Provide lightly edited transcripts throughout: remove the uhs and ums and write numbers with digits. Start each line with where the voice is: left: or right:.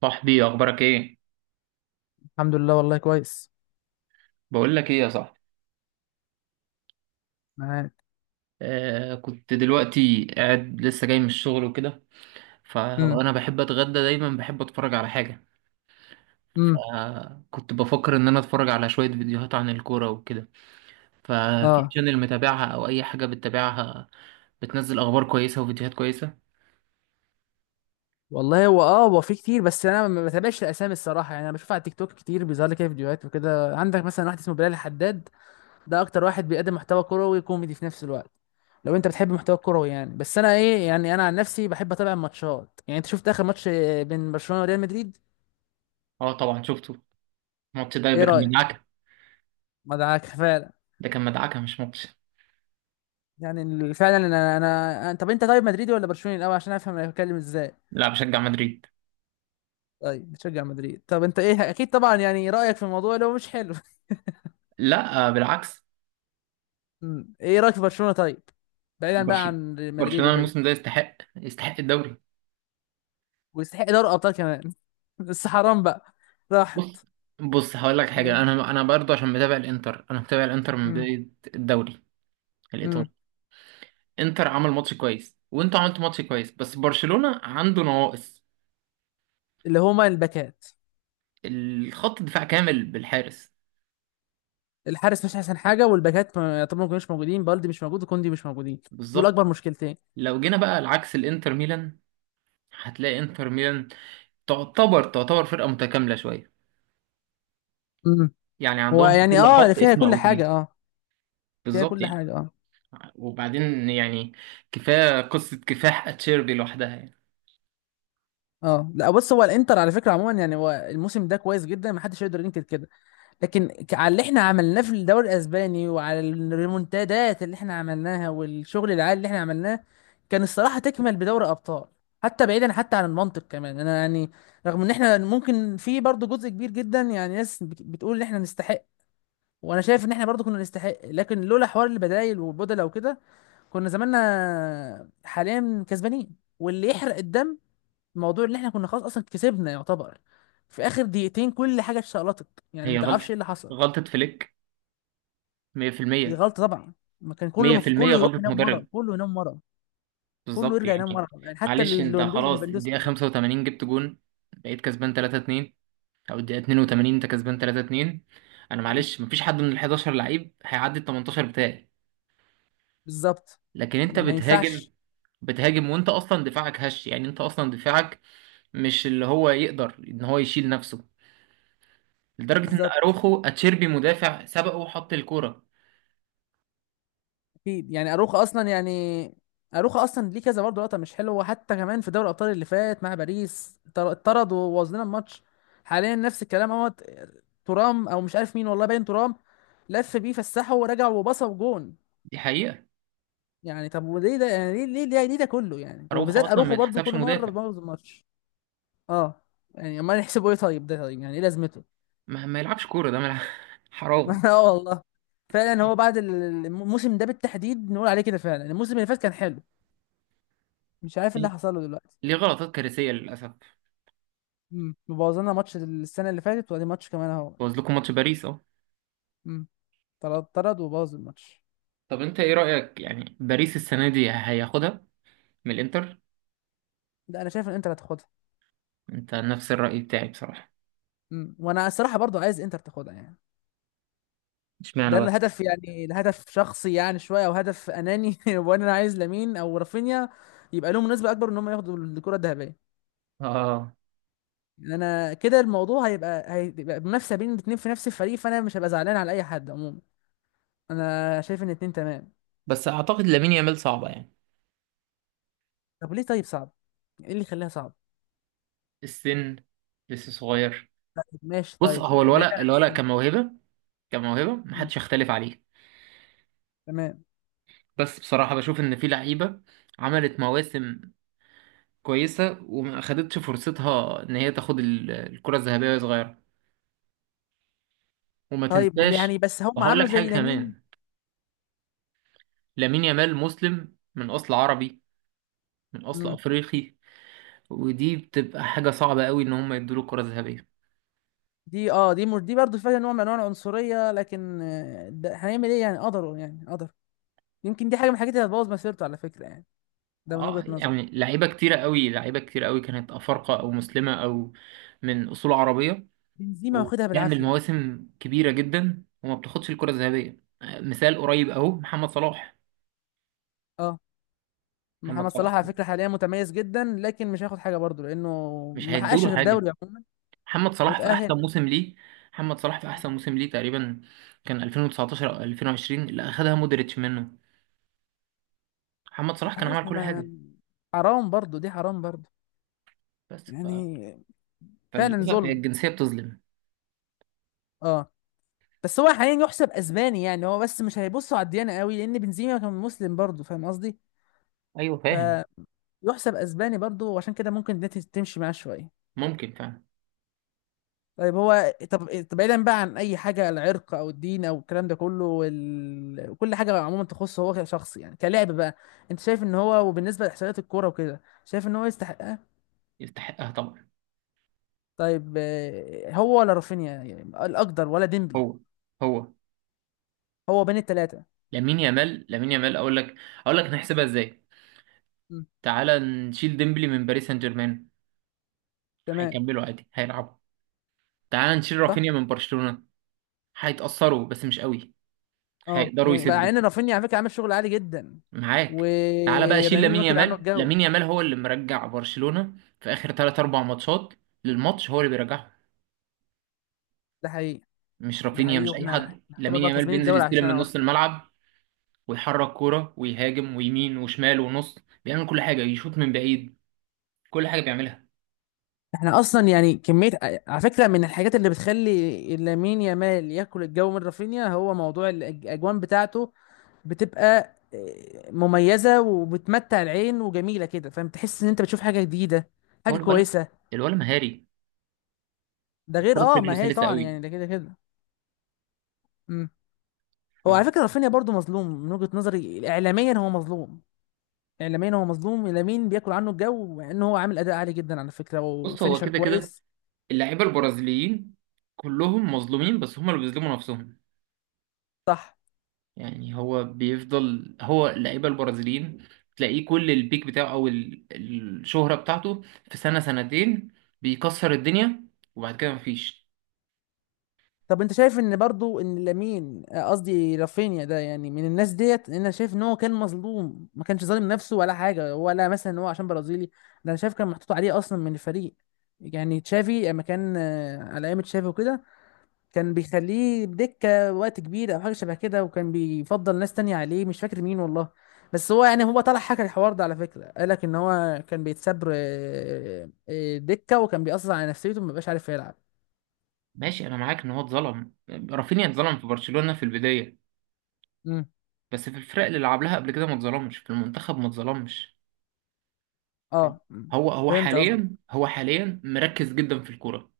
right: صاحبي اخبارك ايه؟
left: الحمد لله والله كويس.
right: بقول لك ايه يا صاحبي.
left: معاك.
right: كنت دلوقتي قاعد لسه جاي من الشغل وكده،
left: امم.
right: فانا بحب اتغدى دايما، بحب اتفرج على حاجه.
left: امم.
right: فكنت بفكر ان انا اتفرج على شويه فيديوهات عن الكوره وكده، ففي
left: اه.
right: شانل متابعها او اي حاجه بتتابعها بتنزل اخبار كويسه وفيديوهات كويسه.
left: والله هو هو في كتير، بس انا ما بتابعش الاسامي الصراحه، يعني انا بشوف على التيك توك كتير بيظهر لي كده فيديوهات وكده. عندك مثلا واحد اسمه بلال الحداد، ده اكتر واحد بيقدم محتوى كروي كوميدي في نفس الوقت. لو انت بتحب المحتوى الكروي يعني، بس انا ايه، يعني انا عن نفسي بحب اتابع الماتشات. يعني انت شفت اخر ماتش بين برشلونه وريال مدريد؟
right: اه طبعا شفته. الماتش ده
left: ايه
right: ده كان
left: رايك؟
right: مدعكه،
left: ما دعاك فعلا.
right: ده كان مدعكه مش ماتش.
left: يعني فعلا، طب انت، طيب، مدريدي ولا برشلوني الاول؟ عشان افهم انا بتكلم ازاي.
right: لا، بشجع مدريد.
left: طيب، بتشجع مدريد. طب انت ايه، اكيد طبعا يعني رايك في الموضوع لو مش حلو.
right: لا بالعكس.
left: مم. ايه رايك في برشلونه طيب؟ بعيدا بقى
right: برشلونه،
left: عن مدريد
right: برشلونه
left: وكده.
right: الموسم ده يستحق، يستحق الدوري.
left: ويستحق دوري ابطال كمان بس حرام بقى.
right: بص،
left: راحت.
right: بص هقول لك حاجه.
left: يعني
right: انا برضه عشان متابع الانتر، من
left: امم
right: بدايه الدوري الايطالي.
left: امم
right: انتر عمل ماتش كويس وانتوا عملتوا ماتش كويس، بس برشلونه عنده نواقص.
left: اللي هما الباكات.
right: الخط الدفاع كامل بالحارس.
left: الحارس مش احسن حاجه، والباكات طبعا ما كانوش موجودين. بالدي مش موجود وكوندي مش موجودين. دول
right: بالظبط.
left: اكبر مشكلتين.
right: لو جينا بقى العكس الانتر ميلان، هتلاقي انتر ميلان تعتبر فرقه متكامله شويه،
left: امم
right: يعني
left: هو
right: عندهم في
left: يعني
right: كل خط
left: فيها
right: اسم
left: كل
right: او
left: حاجه،
right: اتنين.
left: اه. فيها
right: بالظبط
left: كل
right: يعني.
left: حاجه، اه.
right: وبعدين يعني كفايه قصه كفاح اتشيربي لوحدها يعني.
left: اه، لا بص، هو الانتر على فكره عموما يعني هو الموسم ده كويس جدا، ما حدش يقدر ينكر كده. لكن على اللي احنا عملناه في الدوري الاسباني، وعلى الريمونتادات اللي احنا عملناها، والشغل العالي اللي احنا عملناه، كان الصراحه تكمل بدوري ابطال. حتى بعيدا حتى عن المنطق كمان، انا يعني رغم ان احنا ممكن في برضه جزء كبير جدا يعني ناس بتقول ان احنا نستحق. وانا شايف ان احنا برضه كنا نستحق، لكن لولا حوار البدايل والبدله وكده، كنا زماننا حاليا كسبانين. واللي يحرق الدم موضوع ان احنا كنا خلاص اصلا كسبنا يعتبر. في اخر دقيقتين كل حاجه اتشقلطت. يعني
right: هي
left: ما تعرفش
right: غلطه
left: ايه اللي حصل.
right: غلطه فليك،
left: دي
right: 100%،
left: غلطة طبعا. ما كان
right: مية في المية
left: كله يروح
right: غلطة
left: ينام مرة،
right: مدرب.
left: كله ينام مرة، كله
right: بالظبط
left: يرجع ينام
right: يعني.
left: مرة. يعني حتى
right: معلش انت خلاص،
left: ليفاندوسكي
right: الدقيقة
left: برضه.
right: خمسة وتمانين جبت جون، بقيت كسبان تلاتة اتنين. أو الدقيقة اتنين وتمانين أنت كسبان تلاتة اتنين. أنا
left: مم.
right: معلش مفيش حد من الحداشر لعيب هيعدي التمنتاشر بتاعي.
left: بالظبط.
right: لكن أنت
left: ما
right: بتهاجم،
left: ينفعش.
right: بتهاجم وأنت أصلا دفاعك هش، يعني أنت أصلا دفاعك مش اللي هو يقدر إن هو يشيل نفسه، لدرجة إن
left: بالظبط.
right: أروخو أتشيربي مدافع سبقه وحط الكورة.
left: اكيد يعني اروخا اصلا يعني. اروخا اصلا ليه كذا برضه لقطة مش حلوة، حتى كمان في دوري الابطال اللي فات مع باريس اتطرد وبوظ لنا الماتش. حاليا نفس الكلام اهوت. ترام او مش عارف مين، والله باين ترام، لف بيه فسحه ورجع وبصه جون.
right: دي حقيقة.
left: يعني طب وليه ده يعني ليه ليه ليه، ليه ده كله يعني؟
right: أروخو
left: وبالذات
right: أصلا ما
left: اروخو برضه
right: يتحسبش
left: كل مرة
right: مدافع،
left: بيبوظ الماتش. اه. يعني امال يحسبوا ايه؟ طيب ده طيب يعني ايه لازمته؟
right: ما يلعبش كورة، ده ملعب. حرام.
left: اه والله. فعلا هو بعد الموسم ده بالتحديد نقول عليه كده، فعلا الموسم اللي فات كان حلو. مش عارف إيه اللي حصل له دلوقتي.
right: ليه غلطات كارثية للأسف.
left: مبوظلنا ماتش السنه اللي فاتت وادي ماتش كمان اهو.
right: بوظ لكم ماتش باريس اهو.
left: امم. طرد طرد وبوظ الماتش.
right: طب انت ايه رأيك يعني، باريس السنة دي هياخدها من الانتر؟
left: ده انا شايف ان انتر هتاخدها.
right: انت نفس الرأي بتاعي بصراحة.
left: وانا الصراحه برضو عايز انتر تاخدها يعني.
right: اشمعنى
left: ده
right: بقى؟
left: الهدف، يعني الهدف شخصي يعني شويه، او هدف اناني وانا عايز لامين او رافينيا يبقى لهم نسبه اكبر ان هم ياخدوا الكره الذهبيه.
right: اه
left: انا كده الموضوع هيبقى منافسه بين الاتنين في نفس الفريق، فانا مش هبقى زعلان على اي حد عموما. انا شايف ان الاتنين تمام.
right: بس اعتقد لامين يامال صعبة يعني.
left: طب ليه؟ طيب صعب. ايه اللي يخليها صعب؟
right: السن، لسه صغير.
left: طيب ماشي،
right: بص،
left: طيب
right: هو
left: بعيدا
right: الولد،
left: عن
right: الولد
left: السن.
right: كموهبة، كموهبة
left: مم.
right: محدش يختلف عليه.
left: تمام.
right: بس بصراحة بشوف ان في لعيبة عملت مواسم كويسة وما اخدتش فرصتها ان هي تاخد الكرة الذهبية وهي صغيرة. وما
left: طيب
right: تنساش،
left: يعني بس هم
right: وهقول
left: عملوا
right: لك
left: زي
right: حاجة
left: لامين.
right: كمان، لامين يامال مسلم من اصل عربي، من اصل
left: مم.
right: افريقي. ودي بتبقى حاجه صعبه قوي ان هم يدوا له كره ذهبيه.
left: دي اه دي مر... دي برضه فيها نوع من انواع العنصريه، لكن ده هنعمل ايه، يعني قدروا يعني قدر. يمكن دي حاجه من الحاجات اللي هتبوظ مسيرته على فكره يعني. ده من وجهه
right: اه
left: نظري.
right: يعني لعيبه كتيره قوي، لعيبه كتير قوي كانت افارقه او مسلمه او من اصول عربيه
left: بنزيما واخدها
right: وبيعمل
left: بالعافيه.
right: مواسم كبيره جدا وما بتاخدش الكره الذهبيه. مثال قريب اهو محمد صلاح.
left: اه.
right: محمد
left: محمد
right: صلاح
left: صلاح على فكره حاليا متميز جدا، لكن مش هياخد حاجه برضه لانه
right: مش
left: ما
right: هيدوا
left: حققش
right: له
left: غير
right: حاجه.
left: دوري عموما،
right: محمد صلاح في
left: وتاهل
right: احسن
left: بس.
right: موسم ليه، محمد صلاح في احسن موسم ليه تقريبا كان 2019 او 2020 اللي اخدها مودريتش منه. محمد صلاح
left: مش
right: كان
left: عارف
right: عمل كل
left: ما.
right: حاجه.
left: حرام برضه، دي حرام برضه.
right: بس ف...
left: يعني فعلا
right: فللأسف هي
left: ظلم.
right: الجنسية بتظلم.
left: اه. بس هو حاليا يحسب اسباني يعني، هو بس مش هيبصوا على الديانه قوي، لان بنزيما كان مسلم برضه، فاهم قصدي؟
right: أيوه فاهم.
left: فيحسب اسباني برضه، وعشان كده ممكن ده تمشي معاه شويه.
right: ممكن فعلا.
left: طيب هو، طب بعيدا بقى عن اي حاجه، العرق او الدين او الكلام ده كله كل حاجه عموما تخصه هو شخص، يعني كلاعب بقى، انت شايف ان هو، وبالنسبه لاحصائيات الكوره وكده، شايف ان هو يستحقها؟
right: يستحقها طبعا.
left: طيب هو ولا رافينيا، يعني الاقدر، ولا ديمبلي؟
right: هو هو.
left: هو بين الثلاثه.
right: لامين يامال، أقول لك، أقول لك نحسبها إزاي. تعالى نشيل ديمبلي من باريس سان جيرمان،
left: تمام.
right: هيكملوا عادي، هيلعبوا. تعالى نشيل
left: صح.
right: رافينيا من برشلونة، هيتأثروا بس مش قوي،
left: اه
right: هيقدروا
left: يعني مع
right: يسدوا.
left: ان رافينيا على فكره عامل شغل عالي جدا.
right: معاك. تعالى بقى شيل
left: ورامين
right: لامين
left: واكل عنه
right: يامال،
left: الجو.
right: هو اللي مرجع برشلونة في آخر 3 4 ماتشات، للماتش هو اللي بيرجعهم،
left: ده حقيقي.
right: مش
left: ده
right: رافينيا
left: حقيقي،
right: مش أي
left: واحنا
right: حد.
left: نعتبر
right: لامين
left: بقى
right: يامال
left: كسبانين
right: بينزل
left: الدوري
right: يستلم من
left: عشانه
right: نص
left: اصلا.
right: الملعب ويحرك كورة ويهاجم ويمين وشمال ونص، بيعمل كل حاجة، يشوط من بعيد، كل حاجة بيعملها.
left: احنا اصلا يعني كميه. على فكره من الحاجات اللي بتخلي لامين يامال ياكل الجو من رافينيا هو موضوع الاجوان بتاعته. بتبقى مميزه وبتمتع العين وجميله كده، فاهم، تحس ان انت بتشوف حاجه جديده،
right: هو
left: حاجه
right: الولد،
left: كويسه.
right: الولد مهاري،
left: ده غير
right: الكورة في رجله
left: ما هي
right: سلسة
left: طبعا
right: قوي.
left: يعني ده كده كده. مم. هو على فكره رافينيا برضو مظلوم، من وجهه نظري اعلاميا هو مظلوم. اعلاميا هو مظلوم، لامين بياكل عنه الجو، مع ان هو عامل اداء عالي جدا على فكره
right: فبص هو
left: وفينيشر
right: كده كده
left: كويس.
right: اللعيبة البرازيليين كلهم مظلومين، بس هم اللي بيظلموا نفسهم.
left: صح.
right: يعني هو بيفضل هو اللعيبة البرازيليين تلاقيه كل البيك بتاعه أو الشهرة بتاعته في سنة سنتين بيكسر الدنيا، وبعد كده مفيش.
left: طب انت شايف ان برضو ان لامين، قصدي رافينيا، ده يعني من الناس ديت، ان انا شايف ان هو كان مظلوم، ما كانش ظالم نفسه ولا حاجه، ولا مثلا ان هو عشان برازيلي ده. انا شايف كان محطوط عليه اصلا من الفريق. يعني تشافي لما كان على ايام تشافي وكده، كان بيخليه بدكه وقت كبير او حاجه شبه كده، وكان بيفضل ناس تانية عليه مش فاكر مين والله. بس هو يعني هو طلع حكى الحوار ده على فكره، قال لك ان هو كان بيتساب دكه، وكان بيأثر على نفسيته، ما بقاش عارف يلعب.
right: ماشي أنا معاك إن هو اتظلم، رافينيا اتظلم في برشلونة في البداية،
left: امم.
right: بس في الفرق اللي لعب لها قبل كده ما اتظلمش، في المنتخب ما اتظلمش. فاهم؟
left: اه. مم.
right: هو هو
left: فهمت قصدك.
right: حاليا هو حاليا مركز جدا في الكوره،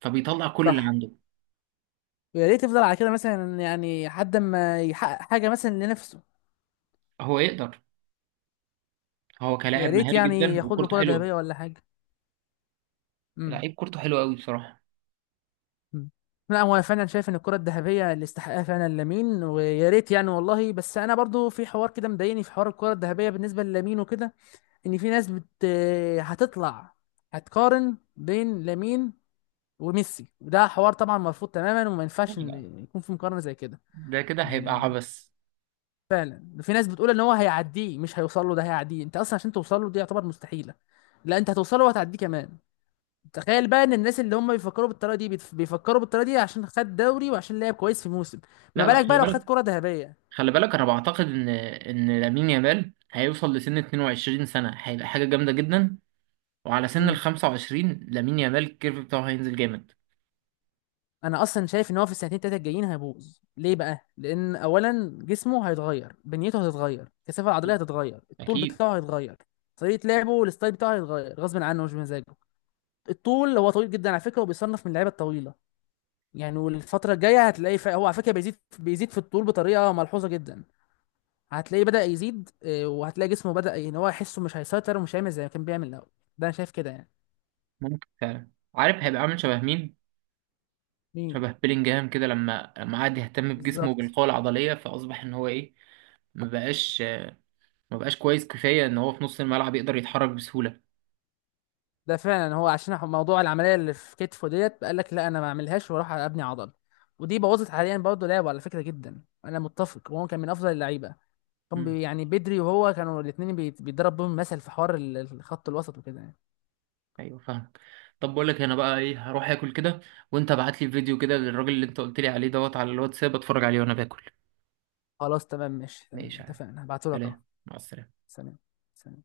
right: فبيطلع كل اللي
left: صح.
right: عنده.
left: ويا ريت يفضل على كده مثلا يعني لحد ما يحقق حاجه مثلا لنفسه.
right: هو يقدر، هو
left: يا
right: كلاعب
left: ريت
right: مهاري
left: يعني
right: جدا
left: ياخد له
right: وكورته
left: كره
right: حلوه.
left: ذهبيه ولا حاجه. امم.
right: لعيب كورته حلوه قوي بصراحه.
left: أمم. لا، هو انا فعلا شايف ان الكره الذهبيه اللي استحقها فعلا لامين، ويا ريت يعني والله. بس انا برضو في حوار كده مضايقني في حوار الكره الذهبيه بالنسبه للامين وكده، ان في ناس بت، هتطلع، هتقارن بين لامين وميسي، وده حوار طبعا مرفوض تماما، وما
right: لا
left: ينفعش إن
right: لا،
left: يكون في مقارنه زي كده
right: ده كده هيبقى
left: يعني.
right: عبث.
left: فعلا في ناس بتقول ان هو هيعديه، مش هيوصل له ده هيعديه. انت اصلا عشان توصل له دي يعتبر مستحيله. لا، انت هتوصل له وهتعديه كمان. تخيل بقى ان الناس اللي هم بيفكروا بالطريقه دي بيفكروا بالطريقه دي عشان خد دوري وعشان لعب كويس في موسم، ما
right: لا لا،
left: بالك بقى
right: خلي
left: لو خد
right: بالك،
left: كره ذهبيه؟
right: خلي بالك انا بعتقد ان لامين يامال هيوصل لسن 22 سنه هيبقى حاجه جامده جدا، وعلى سن ال
left: امم.
right: 25 لامين يامال الكيرف بتاعه هينزل جامد.
left: انا اصلا شايف ان هو في السنتين التلاته الجايين هيبوظ ليه بقى، لان اولا جسمه هيتغير، بنيته هتتغير، الكثافه العضليه هتتغير، الطول
right: اكيد.
left: بتاعه هيتغير، طريقه لعبه والستايل بتاعه هيتغير غصب عنه مش بمزاجه. الطول، هو طويل جدا على فكره، وبيصنف من اللعيبه الطويله يعني. والفترة الجاية هتلاقي هو على فكرة بيزيد بيزيد في الطول بطريقة ملحوظة جدا، هتلاقيه بدأ يزيد وهتلاقي جسمه بدأ ان هو يحسه مش هيسيطر، ومش هيعمل زي ما كان بيعمل الأول. ده أنا شايف كده يعني.
right: ممكن فعلا، عارف هيبقى عامل شبه مين؟
left: مين؟
right: شبه بيلينجهام كده، لما قعد يهتم بجسمه
left: بالظبط.
right: وبالقوة العضلية، فأصبح إن هو إيه، ما بقاش ما بقاش كويس كفاية إن هو في نص الملعب يقدر يتحرك بسهولة.
left: ده فعلا هو عشان موضوع العملية اللي في كتفه ديت، قال لك لا، أنا ما أعملهاش، وأروح أبني عضل. ودي بوظت حاليا برضه لعبه على فكرة جدا، أنا متفق. وهو كان من أفضل اللعيبة، كان
right: مم.
left: يعني بدري، وهو كانوا الاتنين بيتضرب بيهم مثل في حوار الخط الوسط وكده يعني.
right: أيوه فاهمك. طب بقول لك أنا بقى إيه، هروح آكل كده، وأنت ابعت لي فيديو كده للراجل اللي أنت قلت لي عليه دوت على الواتساب أتفرج عليه وأنا باكل.
left: خلاص تمام ماشي تمام،
right: ماشي يا عم.
left: اتفقنا، هبعتهولك أهو.
right: سلام، مع السلامة.
left: سلام. سلام.